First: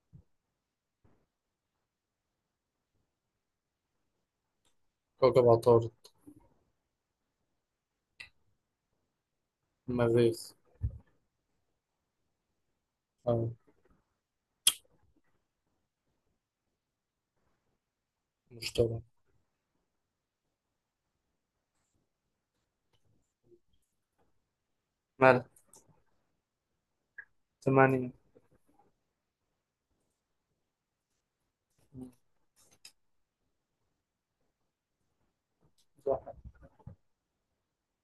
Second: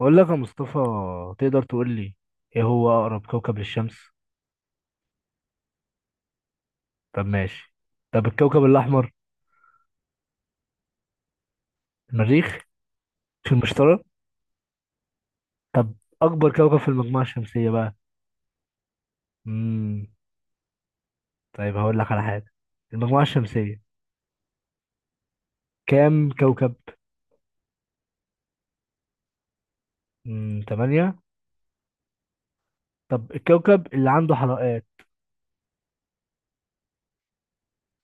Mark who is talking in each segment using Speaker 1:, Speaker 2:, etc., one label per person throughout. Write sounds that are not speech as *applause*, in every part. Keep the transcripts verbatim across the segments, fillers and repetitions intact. Speaker 1: بقول لك يا مصطفى، تقدر تقول لي: ايه هو اقرب كوكب للشمس؟
Speaker 2: كوكب عطارد.
Speaker 1: طب ماشي. طب الكوكب الاحمر؟
Speaker 2: المريخ.
Speaker 1: المريخ.
Speaker 2: آه.
Speaker 1: في المشتري. طب اكبر كوكب في المجموعه الشمسيه بقى؟
Speaker 2: المشتري.
Speaker 1: امم طيب هقول لك على حاجه. المجموعه الشمسيه
Speaker 2: مال.
Speaker 1: كام كوكب؟
Speaker 2: ثمانية.
Speaker 1: امم ثمانية. طب الكوكب اللي عنده حلقات؟
Speaker 2: زحل.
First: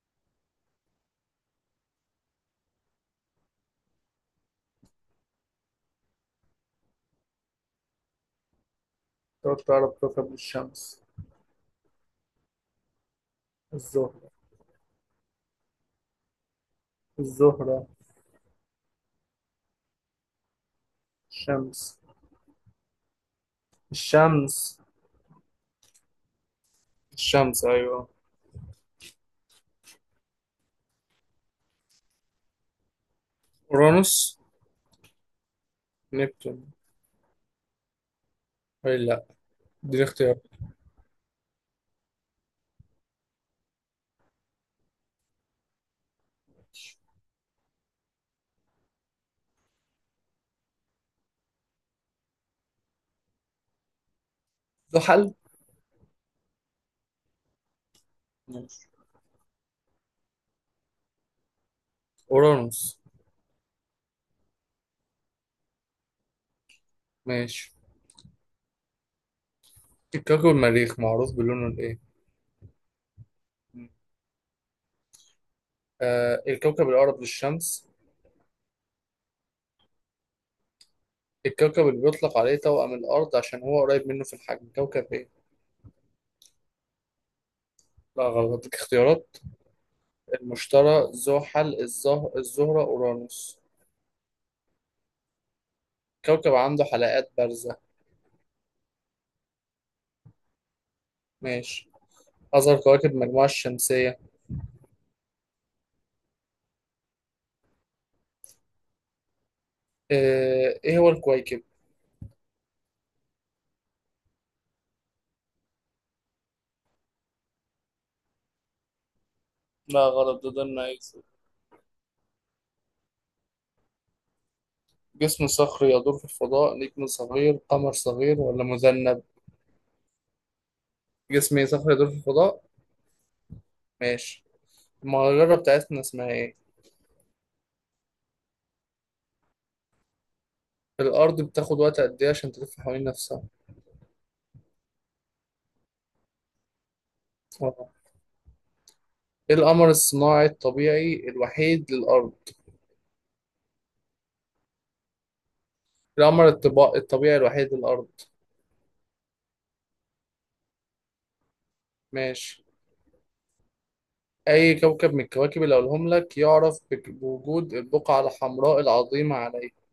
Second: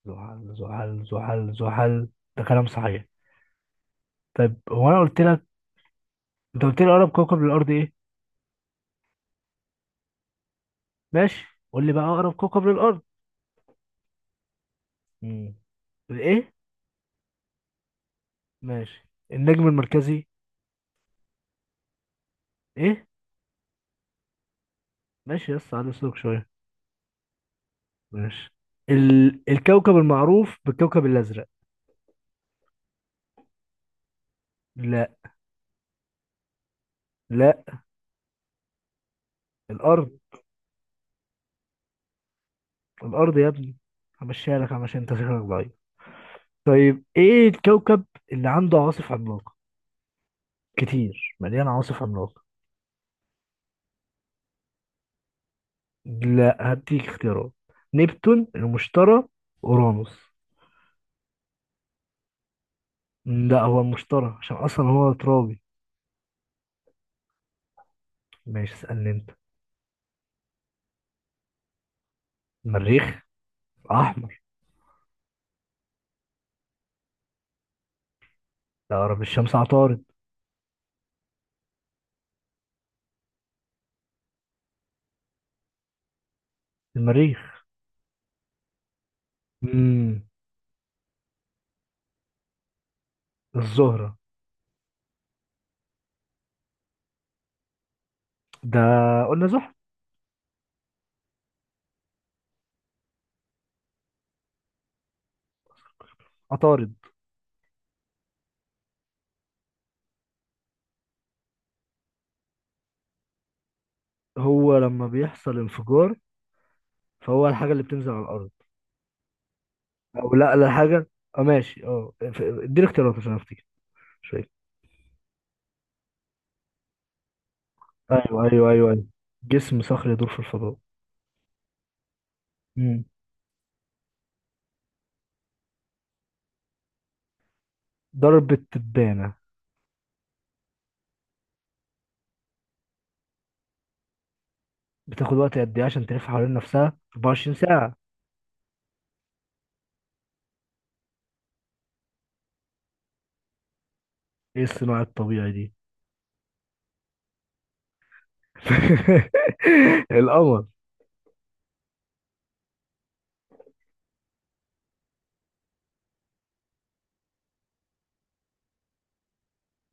Speaker 1: زحل زحل زحل زحل، ده كلام صحيح. طيب، هو انا قلت لك انت قلت لي اقرب كوكب للارض ايه؟
Speaker 2: تلات أقرب كوكب للشمس.
Speaker 1: ماشي. قول لي بقى اقرب كوكب للارض.
Speaker 2: الزهرة.
Speaker 1: امم ايه؟
Speaker 2: الزهرة.
Speaker 1: ماشي. النجم المركزي؟
Speaker 2: الشمس.
Speaker 1: ايه؟
Speaker 2: الشمس.
Speaker 1: ماشي يس على اسلوب شويه.
Speaker 2: الشمس أيوة.
Speaker 1: ماشي. ال... الكوكب المعروف بالكوكب الازرق؟
Speaker 2: أورانوس.
Speaker 1: لا.
Speaker 2: نبتون.
Speaker 1: لا.
Speaker 2: أي لأ. دي
Speaker 1: الارض.
Speaker 2: اختيار.
Speaker 1: الارض يا ابني، همشيها لك عشان انت شكلك ضعيف. طيب، ايه الكوكب اللي عنده عواصف عملاقه كتير، مليان عواصف عملاقه؟
Speaker 2: زحل.
Speaker 1: لا، هديك اختيارات: نبتون،
Speaker 2: ماشي.
Speaker 1: المشتري، اورانوس.
Speaker 2: أورانوس.
Speaker 1: لا، هو المشتري عشان اصلا هو ترابي.
Speaker 2: ماشي.
Speaker 1: ماشي، اسالني انت.
Speaker 2: الكوكب المريخ معروف بلونه الإيه؟
Speaker 1: المريخ، احمر.
Speaker 2: آه الكوكب الأقرب للشمس.
Speaker 1: لا، اقرب الشمس عطارد.
Speaker 2: الكوكب اللي بيطلق عليه توأم الأرض عشان هو قريب منه في الحجم كوكب إيه؟
Speaker 1: المريخ.
Speaker 2: لا غلط، اديك اختيارات.
Speaker 1: امم
Speaker 2: المشتري، زحل، الزه... الزهرة، أورانوس.
Speaker 1: الزهرة.
Speaker 2: كوكب عنده حلقات بارزة.
Speaker 1: ده، قلنا زحل.
Speaker 2: ماشي. أصغر كواكب المجموعة الشمسية.
Speaker 1: عطارد.
Speaker 2: آه، إيه هو الكويكب؟
Speaker 1: هو لما بيحصل انفجار، فهو الحاجة اللي بتنزل على الأرض.
Speaker 2: لا
Speaker 1: أو
Speaker 2: غلط، ده
Speaker 1: لا
Speaker 2: ده
Speaker 1: لا حاجة.
Speaker 2: النايس.
Speaker 1: أه ماشي أه ف- اديني اختيارات عشان أفتكر شوية.
Speaker 2: جسم صخري يدور في الفضاء، نجم صغير، قمر صغير،
Speaker 1: أيوه
Speaker 2: ولا
Speaker 1: أيوه أيوه أيوه،
Speaker 2: مذنب؟
Speaker 1: جسم صخري يدور في الفضاء.
Speaker 2: جسم صخري يدور في الفضاء.
Speaker 1: مم.
Speaker 2: ماشي. المجرة بتاعتنا اسمها إيه؟
Speaker 1: ضربة تبانة.
Speaker 2: الأرض بتاخد وقت قد إيه عشان تلف حوالين نفسها؟
Speaker 1: بتاخد وقت قد إيه عشان تلف حوالين نفسها؟ 24
Speaker 2: آه.
Speaker 1: ساعة.
Speaker 2: إيه القمر الصناعي الطبيعي الوحيد للأرض؟
Speaker 1: إيه الصناعة الطبيعي دي؟
Speaker 2: القمر الطبا- الطبيعي الوحيد للأرض.
Speaker 1: *laughs* القمر.
Speaker 2: ماشي. أي كوكب من الكواكب اللي أقولهم لك يعرف بك- بوجود البقعة الحمراء العظيمة عليه؟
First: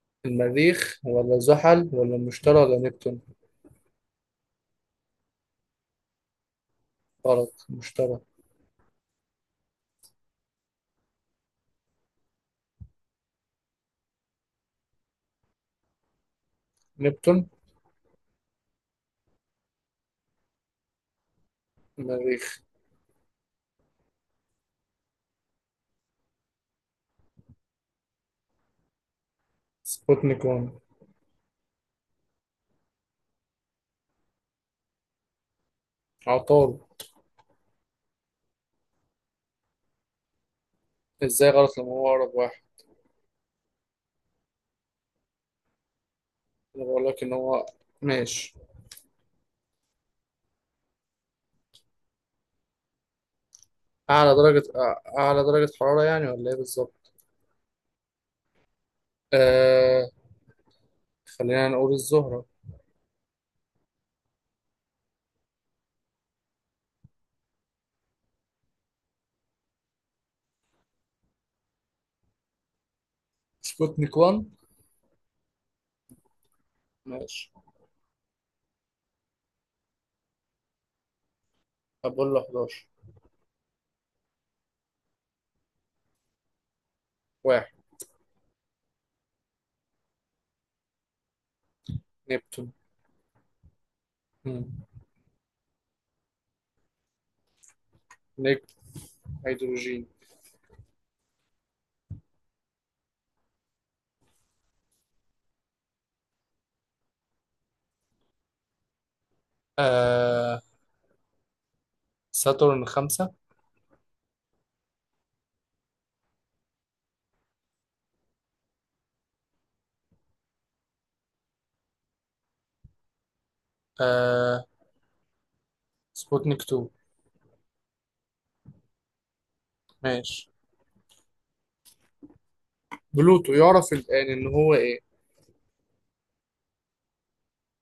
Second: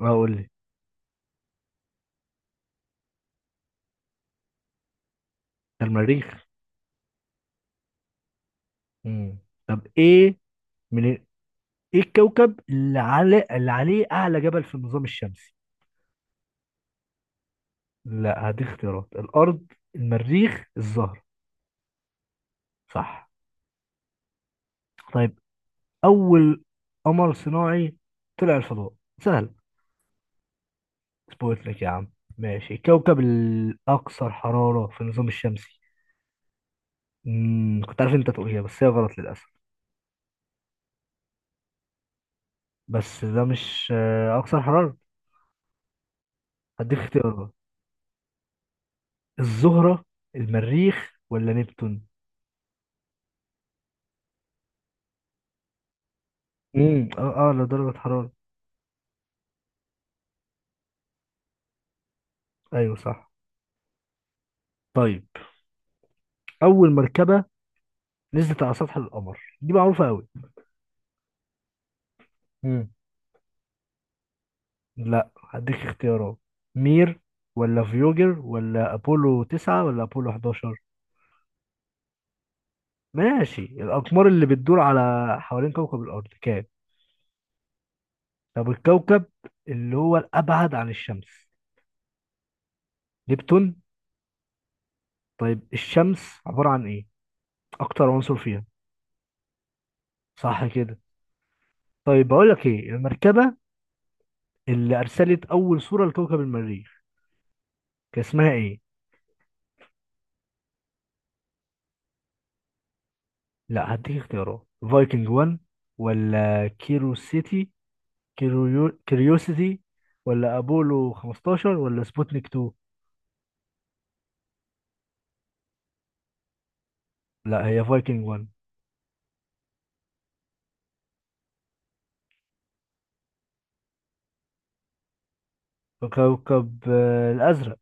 Speaker 1: هقول لي.
Speaker 2: المريخ ولا زحل ولا المشتري ولا نبتون؟
Speaker 1: ده المريخ.
Speaker 2: غلط، المشتري.
Speaker 1: مم. طب إيه؟ من إيه الكوكب اللي على اللي عليه أعلى جبل في النظام الشمسي؟
Speaker 2: نبتون.
Speaker 1: لا، هديك اختيارات: الأرض، المريخ، الزهرة.
Speaker 2: المريخ.
Speaker 1: صح. طيب، أول قمر صناعي طلع الفضاء، سهل.
Speaker 2: سبوتنيك واحد.
Speaker 1: سبوتنيك يا عم. ماشي. الكوكب الأكثر حرارة في النظام الشمسي؟
Speaker 2: عطارد.
Speaker 1: مم. كنت عارف أنت تقولها بس هي غلط للأسف.
Speaker 2: إزاي غلط لما هو أقرب واحد؟
Speaker 1: بس ده مش آه، أكثر حرارة.
Speaker 2: أنا
Speaker 1: هديك
Speaker 2: بقول لك إن
Speaker 1: اختيارات:
Speaker 2: هو. ماشي.
Speaker 1: الزهرة، المريخ، ولا نبتون؟
Speaker 2: أعلى درجة أع- أعلى درجة حرارة يعني، ولا إيه
Speaker 1: امم
Speaker 2: بالظبط؟
Speaker 1: اه اه لدرجة حرارة.
Speaker 2: آه. خلينا نقول الزهرة.
Speaker 1: ايوه صح. طيب، أول مركبة نزلت على سطح القمر دي معروفة أوي.
Speaker 2: سبوتنيك واحد.
Speaker 1: لا، هديك اختيارات: مير،
Speaker 2: ماشي.
Speaker 1: ولا فيوجر، ولا أبولو تسعة، ولا أبولو إحداشر.
Speaker 2: أبولو إحدى عشر.
Speaker 1: ماشي. الأقمار اللي بتدور على حوالين كوكب الأرض كام؟
Speaker 2: واحد.
Speaker 1: طب الكوكب اللي هو الأبعد عن الشمس؟
Speaker 2: نبتون.
Speaker 1: نبتون.
Speaker 2: مم.
Speaker 1: طيب، الشمس عبارة عن إيه؟ أكتر عنصر
Speaker 2: نجم.
Speaker 1: فيها؟
Speaker 2: هيدروجين.
Speaker 1: صح كده. طيب بقول لك، إيه المركبة اللي أرسلت أول صورة لكوكب المريخ، كان اسمها إيه؟
Speaker 2: آه. ساتورن خمسة.
Speaker 1: لا، هديك اختيارات: فايكنج واحد، ولا كيرو سيتي كيوريوسيتي، ولا ابولو خمستاشر، ولا سبوتنيك اتنين.
Speaker 2: آه سبوتنيك اتنين.
Speaker 1: لا، هي فايكنج واحد.
Speaker 2: ماشي. بلوتو يعرف الآن إن هو إيه؟
Speaker 1: كوكب آه، الازرق.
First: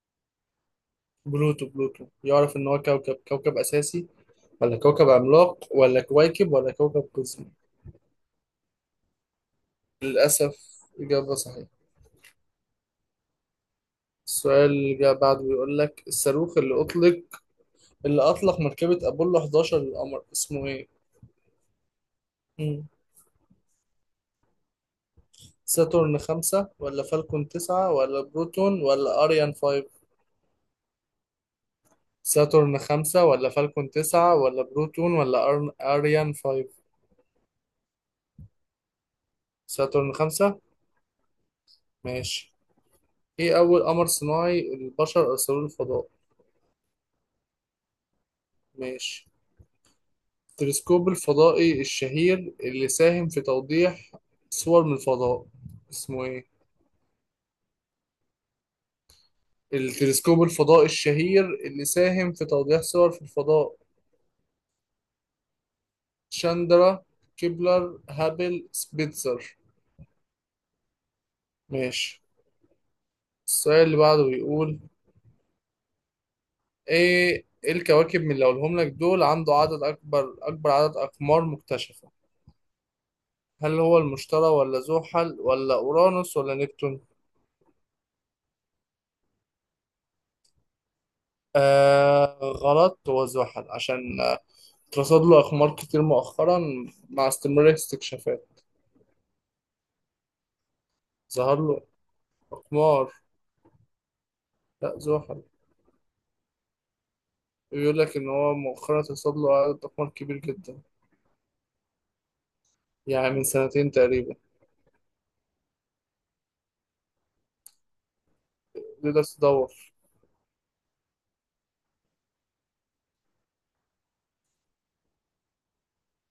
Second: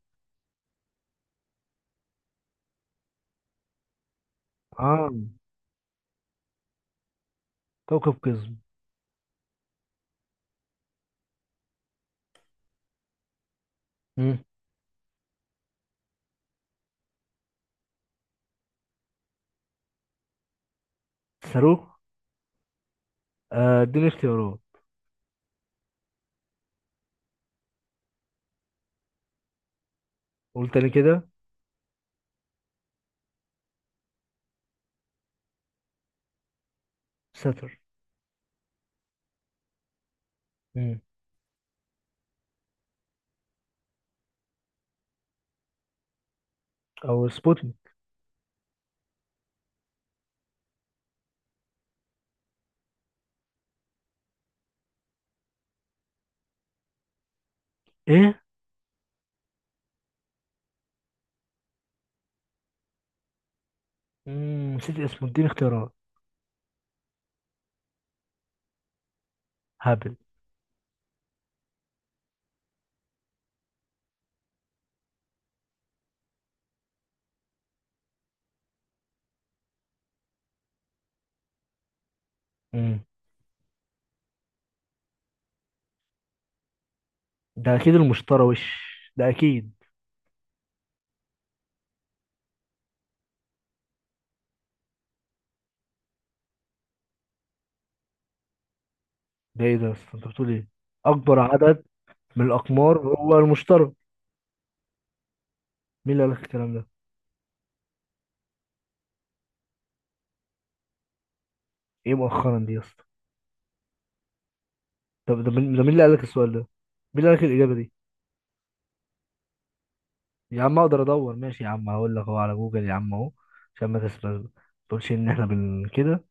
Speaker 2: بلوتو بلوتو يعرف إن هو كوكب كوكب أساسي، ولا
Speaker 1: اه،
Speaker 2: كوكب عملاق، ولا كويكب، ولا كوكب قزمي؟
Speaker 1: كوكب قزم.
Speaker 2: للأسف إجابة صحيحة.
Speaker 1: مم.
Speaker 2: السؤال اللي جاء بعده بيقول لك الصاروخ اللي أطلق، اللي أطلق مركبة أبولو حداشر للقمر اسمه إيه؟
Speaker 1: صاروخ.
Speaker 2: مم.
Speaker 1: آه، اديني اختيارات.
Speaker 2: ساتورن خمسة، ولا فالكون تسعة، ولا بروتون، ولا أريان فايف.
Speaker 1: قول تاني كده.
Speaker 2: ساتورن خمسة، ولا فالكون تسعة، ولا بروتون، ولا أر- أريان فايف.
Speaker 1: ساتر.
Speaker 2: ساترن خمسة.
Speaker 1: مم.
Speaker 2: ماشي. ايه أول قمر صناعي البشر أرسلوه الفضاء؟
Speaker 1: او سبوتنيك.
Speaker 2: ماشي. التلسكوب الفضائي الشهير اللي ساهم في توضيح صور من الفضاء اسمه ايه؟
Speaker 1: ايه؟
Speaker 2: التلسكوب الفضائي الشهير اللي ساهم في توضيح صور في الفضاء.
Speaker 1: مم. نسيت اسمه، اديني اختيارات.
Speaker 2: شاندرا، كيبلر، هابل، سبيتزر.
Speaker 1: هابل.
Speaker 2: ماشي. السؤال اللي بعده بيقول ايه، إيه الكواكب من اللي هقولهم لك دول عنده عدد أكبر أكبر عدد أقمار مكتشفة؟
Speaker 1: مم.
Speaker 2: هل هو المشتري، ولا زحل، ولا أورانوس، ولا نبتون؟
Speaker 1: ده اكيد المشتري وش، ده اكيد.
Speaker 2: آه غلط، هو زحل عشان آه، اترصد له أقمار كتير مؤخرا مع استمرار الاستكشافات.
Speaker 1: ده ايه ده يا اسطى؟ انت بتقول ايه؟ اكبر
Speaker 2: ظهر له
Speaker 1: عدد من الاقمار
Speaker 2: أقمار.
Speaker 1: هو المشتري.
Speaker 2: لا زحل.
Speaker 1: مين اللي قال لك الكلام ده؟
Speaker 2: بيقول لك إن هو مؤخرا اترصد له عدد أقمار كبير جدا.
Speaker 1: ايه مؤخرا دي يا اسطى؟
Speaker 2: يعني من سنتين تقريبا.
Speaker 1: طب ده مين؟ ده مين اللي قال لك السؤال ده؟ مين اللي قال لك الاجابه دي؟
Speaker 2: تقدر تدور.
Speaker 1: يا عم، اقدر ادور. ماشي يا عم، هقول لك اهو على جوجل يا عم، اهو عشان ما تسرقش، ما تقولش ان احنا بن كده.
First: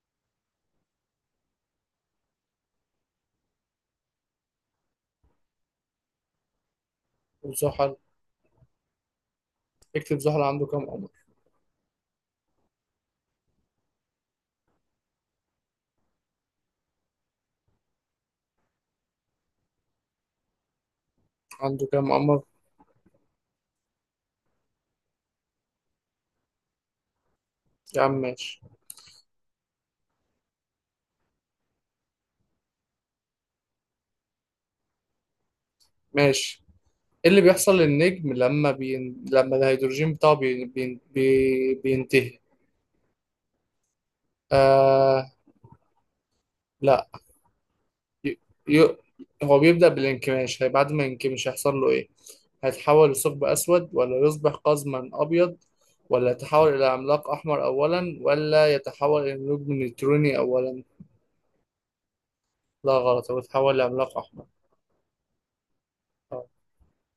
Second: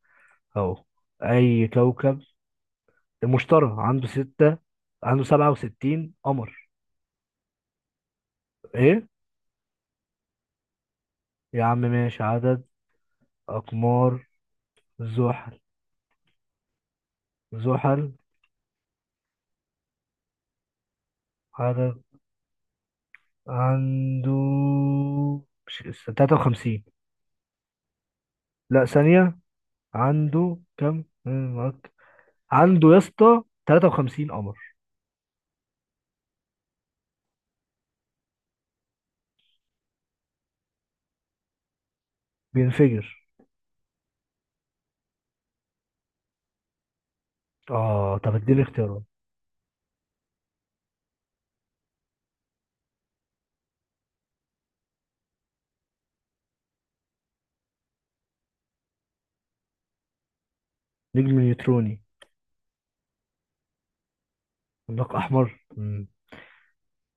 Speaker 1: اهو. اي كوكب المشتري عنده ستة، عنده سبعة وستين قمر.
Speaker 2: وزحل.
Speaker 1: ايه؟
Speaker 2: اكتب زحل عنده كام قمر.
Speaker 1: يا عم ماشي. عدد اقمار زحل. زحل،
Speaker 2: عنده
Speaker 1: عدد.
Speaker 2: كام قمر.
Speaker 1: عنده، مش ثلاثة وخمسين؟
Speaker 2: يا عم ماشي.
Speaker 1: لا، ثانية. عنده كم؟ عنده يا اسطى 53 قمر.
Speaker 2: ماشي. ايه اللي بيحصل للنجم لما بين... لما الهيدروجين بتاعه بين... بين... بي- بينتهي؟
Speaker 1: بينفجر.
Speaker 2: آه. لا.
Speaker 1: اه، طب
Speaker 2: ي...
Speaker 1: اديني
Speaker 2: ي...
Speaker 1: اختيارات.
Speaker 2: هو بيبدأ بالانكماش، هي بعد ما ينكمش هيحصل له ايه؟ هيتحول لثقب اسود، ولا يصبح قزما ابيض، ولا يتحول الى عملاق احمر اولا، ولا يتحول الى نجم نيوتروني اولا؟
Speaker 1: نجم نيوتروني.
Speaker 2: لا غلط، هو يتحول لعملاق احمر.
Speaker 1: عملاق احمر. مم.
Speaker 2: آه،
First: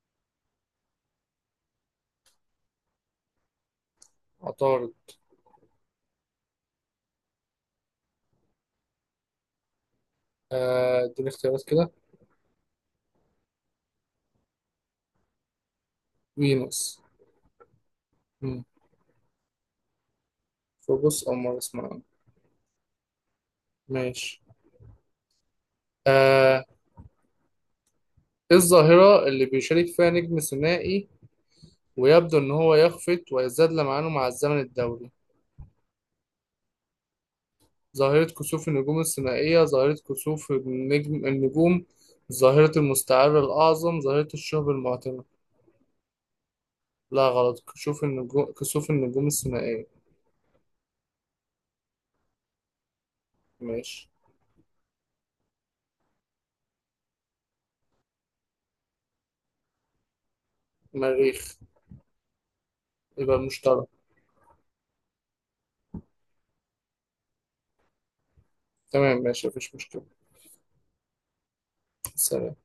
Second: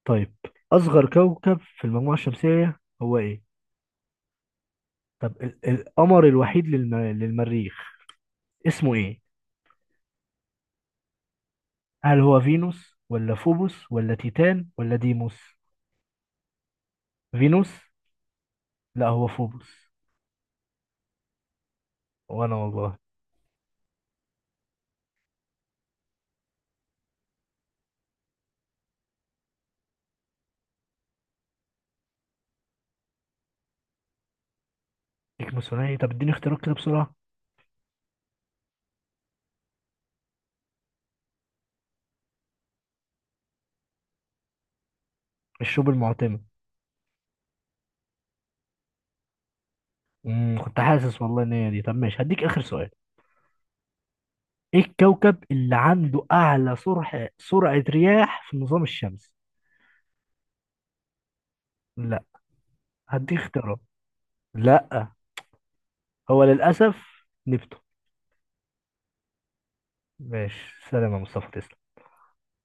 Speaker 1: طيب، اصغر كوكب في المجموعه الشمسيه هو ايه؟
Speaker 2: عطارد.
Speaker 1: طب ال- القمر الوحيد للم... للمريخ اسمه ايه؟
Speaker 2: آه، اديني اختيارات كده.
Speaker 1: هل هو فينوس، ولا فوبوس، ولا تيتان، ولا ديموس؟
Speaker 2: فينوس.
Speaker 1: فينوس.
Speaker 2: مم.
Speaker 1: لا، هو فوبوس.
Speaker 2: فوبوس او مارس معانا.
Speaker 1: وانا والله.
Speaker 2: ماشي. آه، ايه الظاهرة اللي بيشارك فيها نجم ثنائي ويبدو ان هو يخفت ويزداد لمعانه مع الزمن الدوري؟
Speaker 1: ديك ثنائي، طب اديني اختيارات كده بسرعه.
Speaker 2: ظاهرة كسوف النجوم الثنائية، ظاهرة كسوف النجم النجوم، ظاهرة المستعر الأعظم، ظاهرة الشهب المعتمة.
Speaker 1: الشوب المعتمه.
Speaker 2: لا غلط، كسوف النجوم كسوف النجوم الثنائية.
Speaker 1: امم كنت حاسس والله ان هي دي. طب ماشي، هديك اخر سؤال.
Speaker 2: ماشي.
Speaker 1: ايه الكوكب اللي عنده اعلى سرعه سرعه رياح في النظام الشمسي؟
Speaker 2: مريخ.
Speaker 1: لا، هدي
Speaker 2: يبقى
Speaker 1: اختيارات.
Speaker 2: المشتري.
Speaker 1: لا، هو للأسف نبته.
Speaker 2: تمام ماشي مفيش مشكلة.
Speaker 1: ماشي، سلام يا مصطفى، تسلم.
Speaker 2: سلام.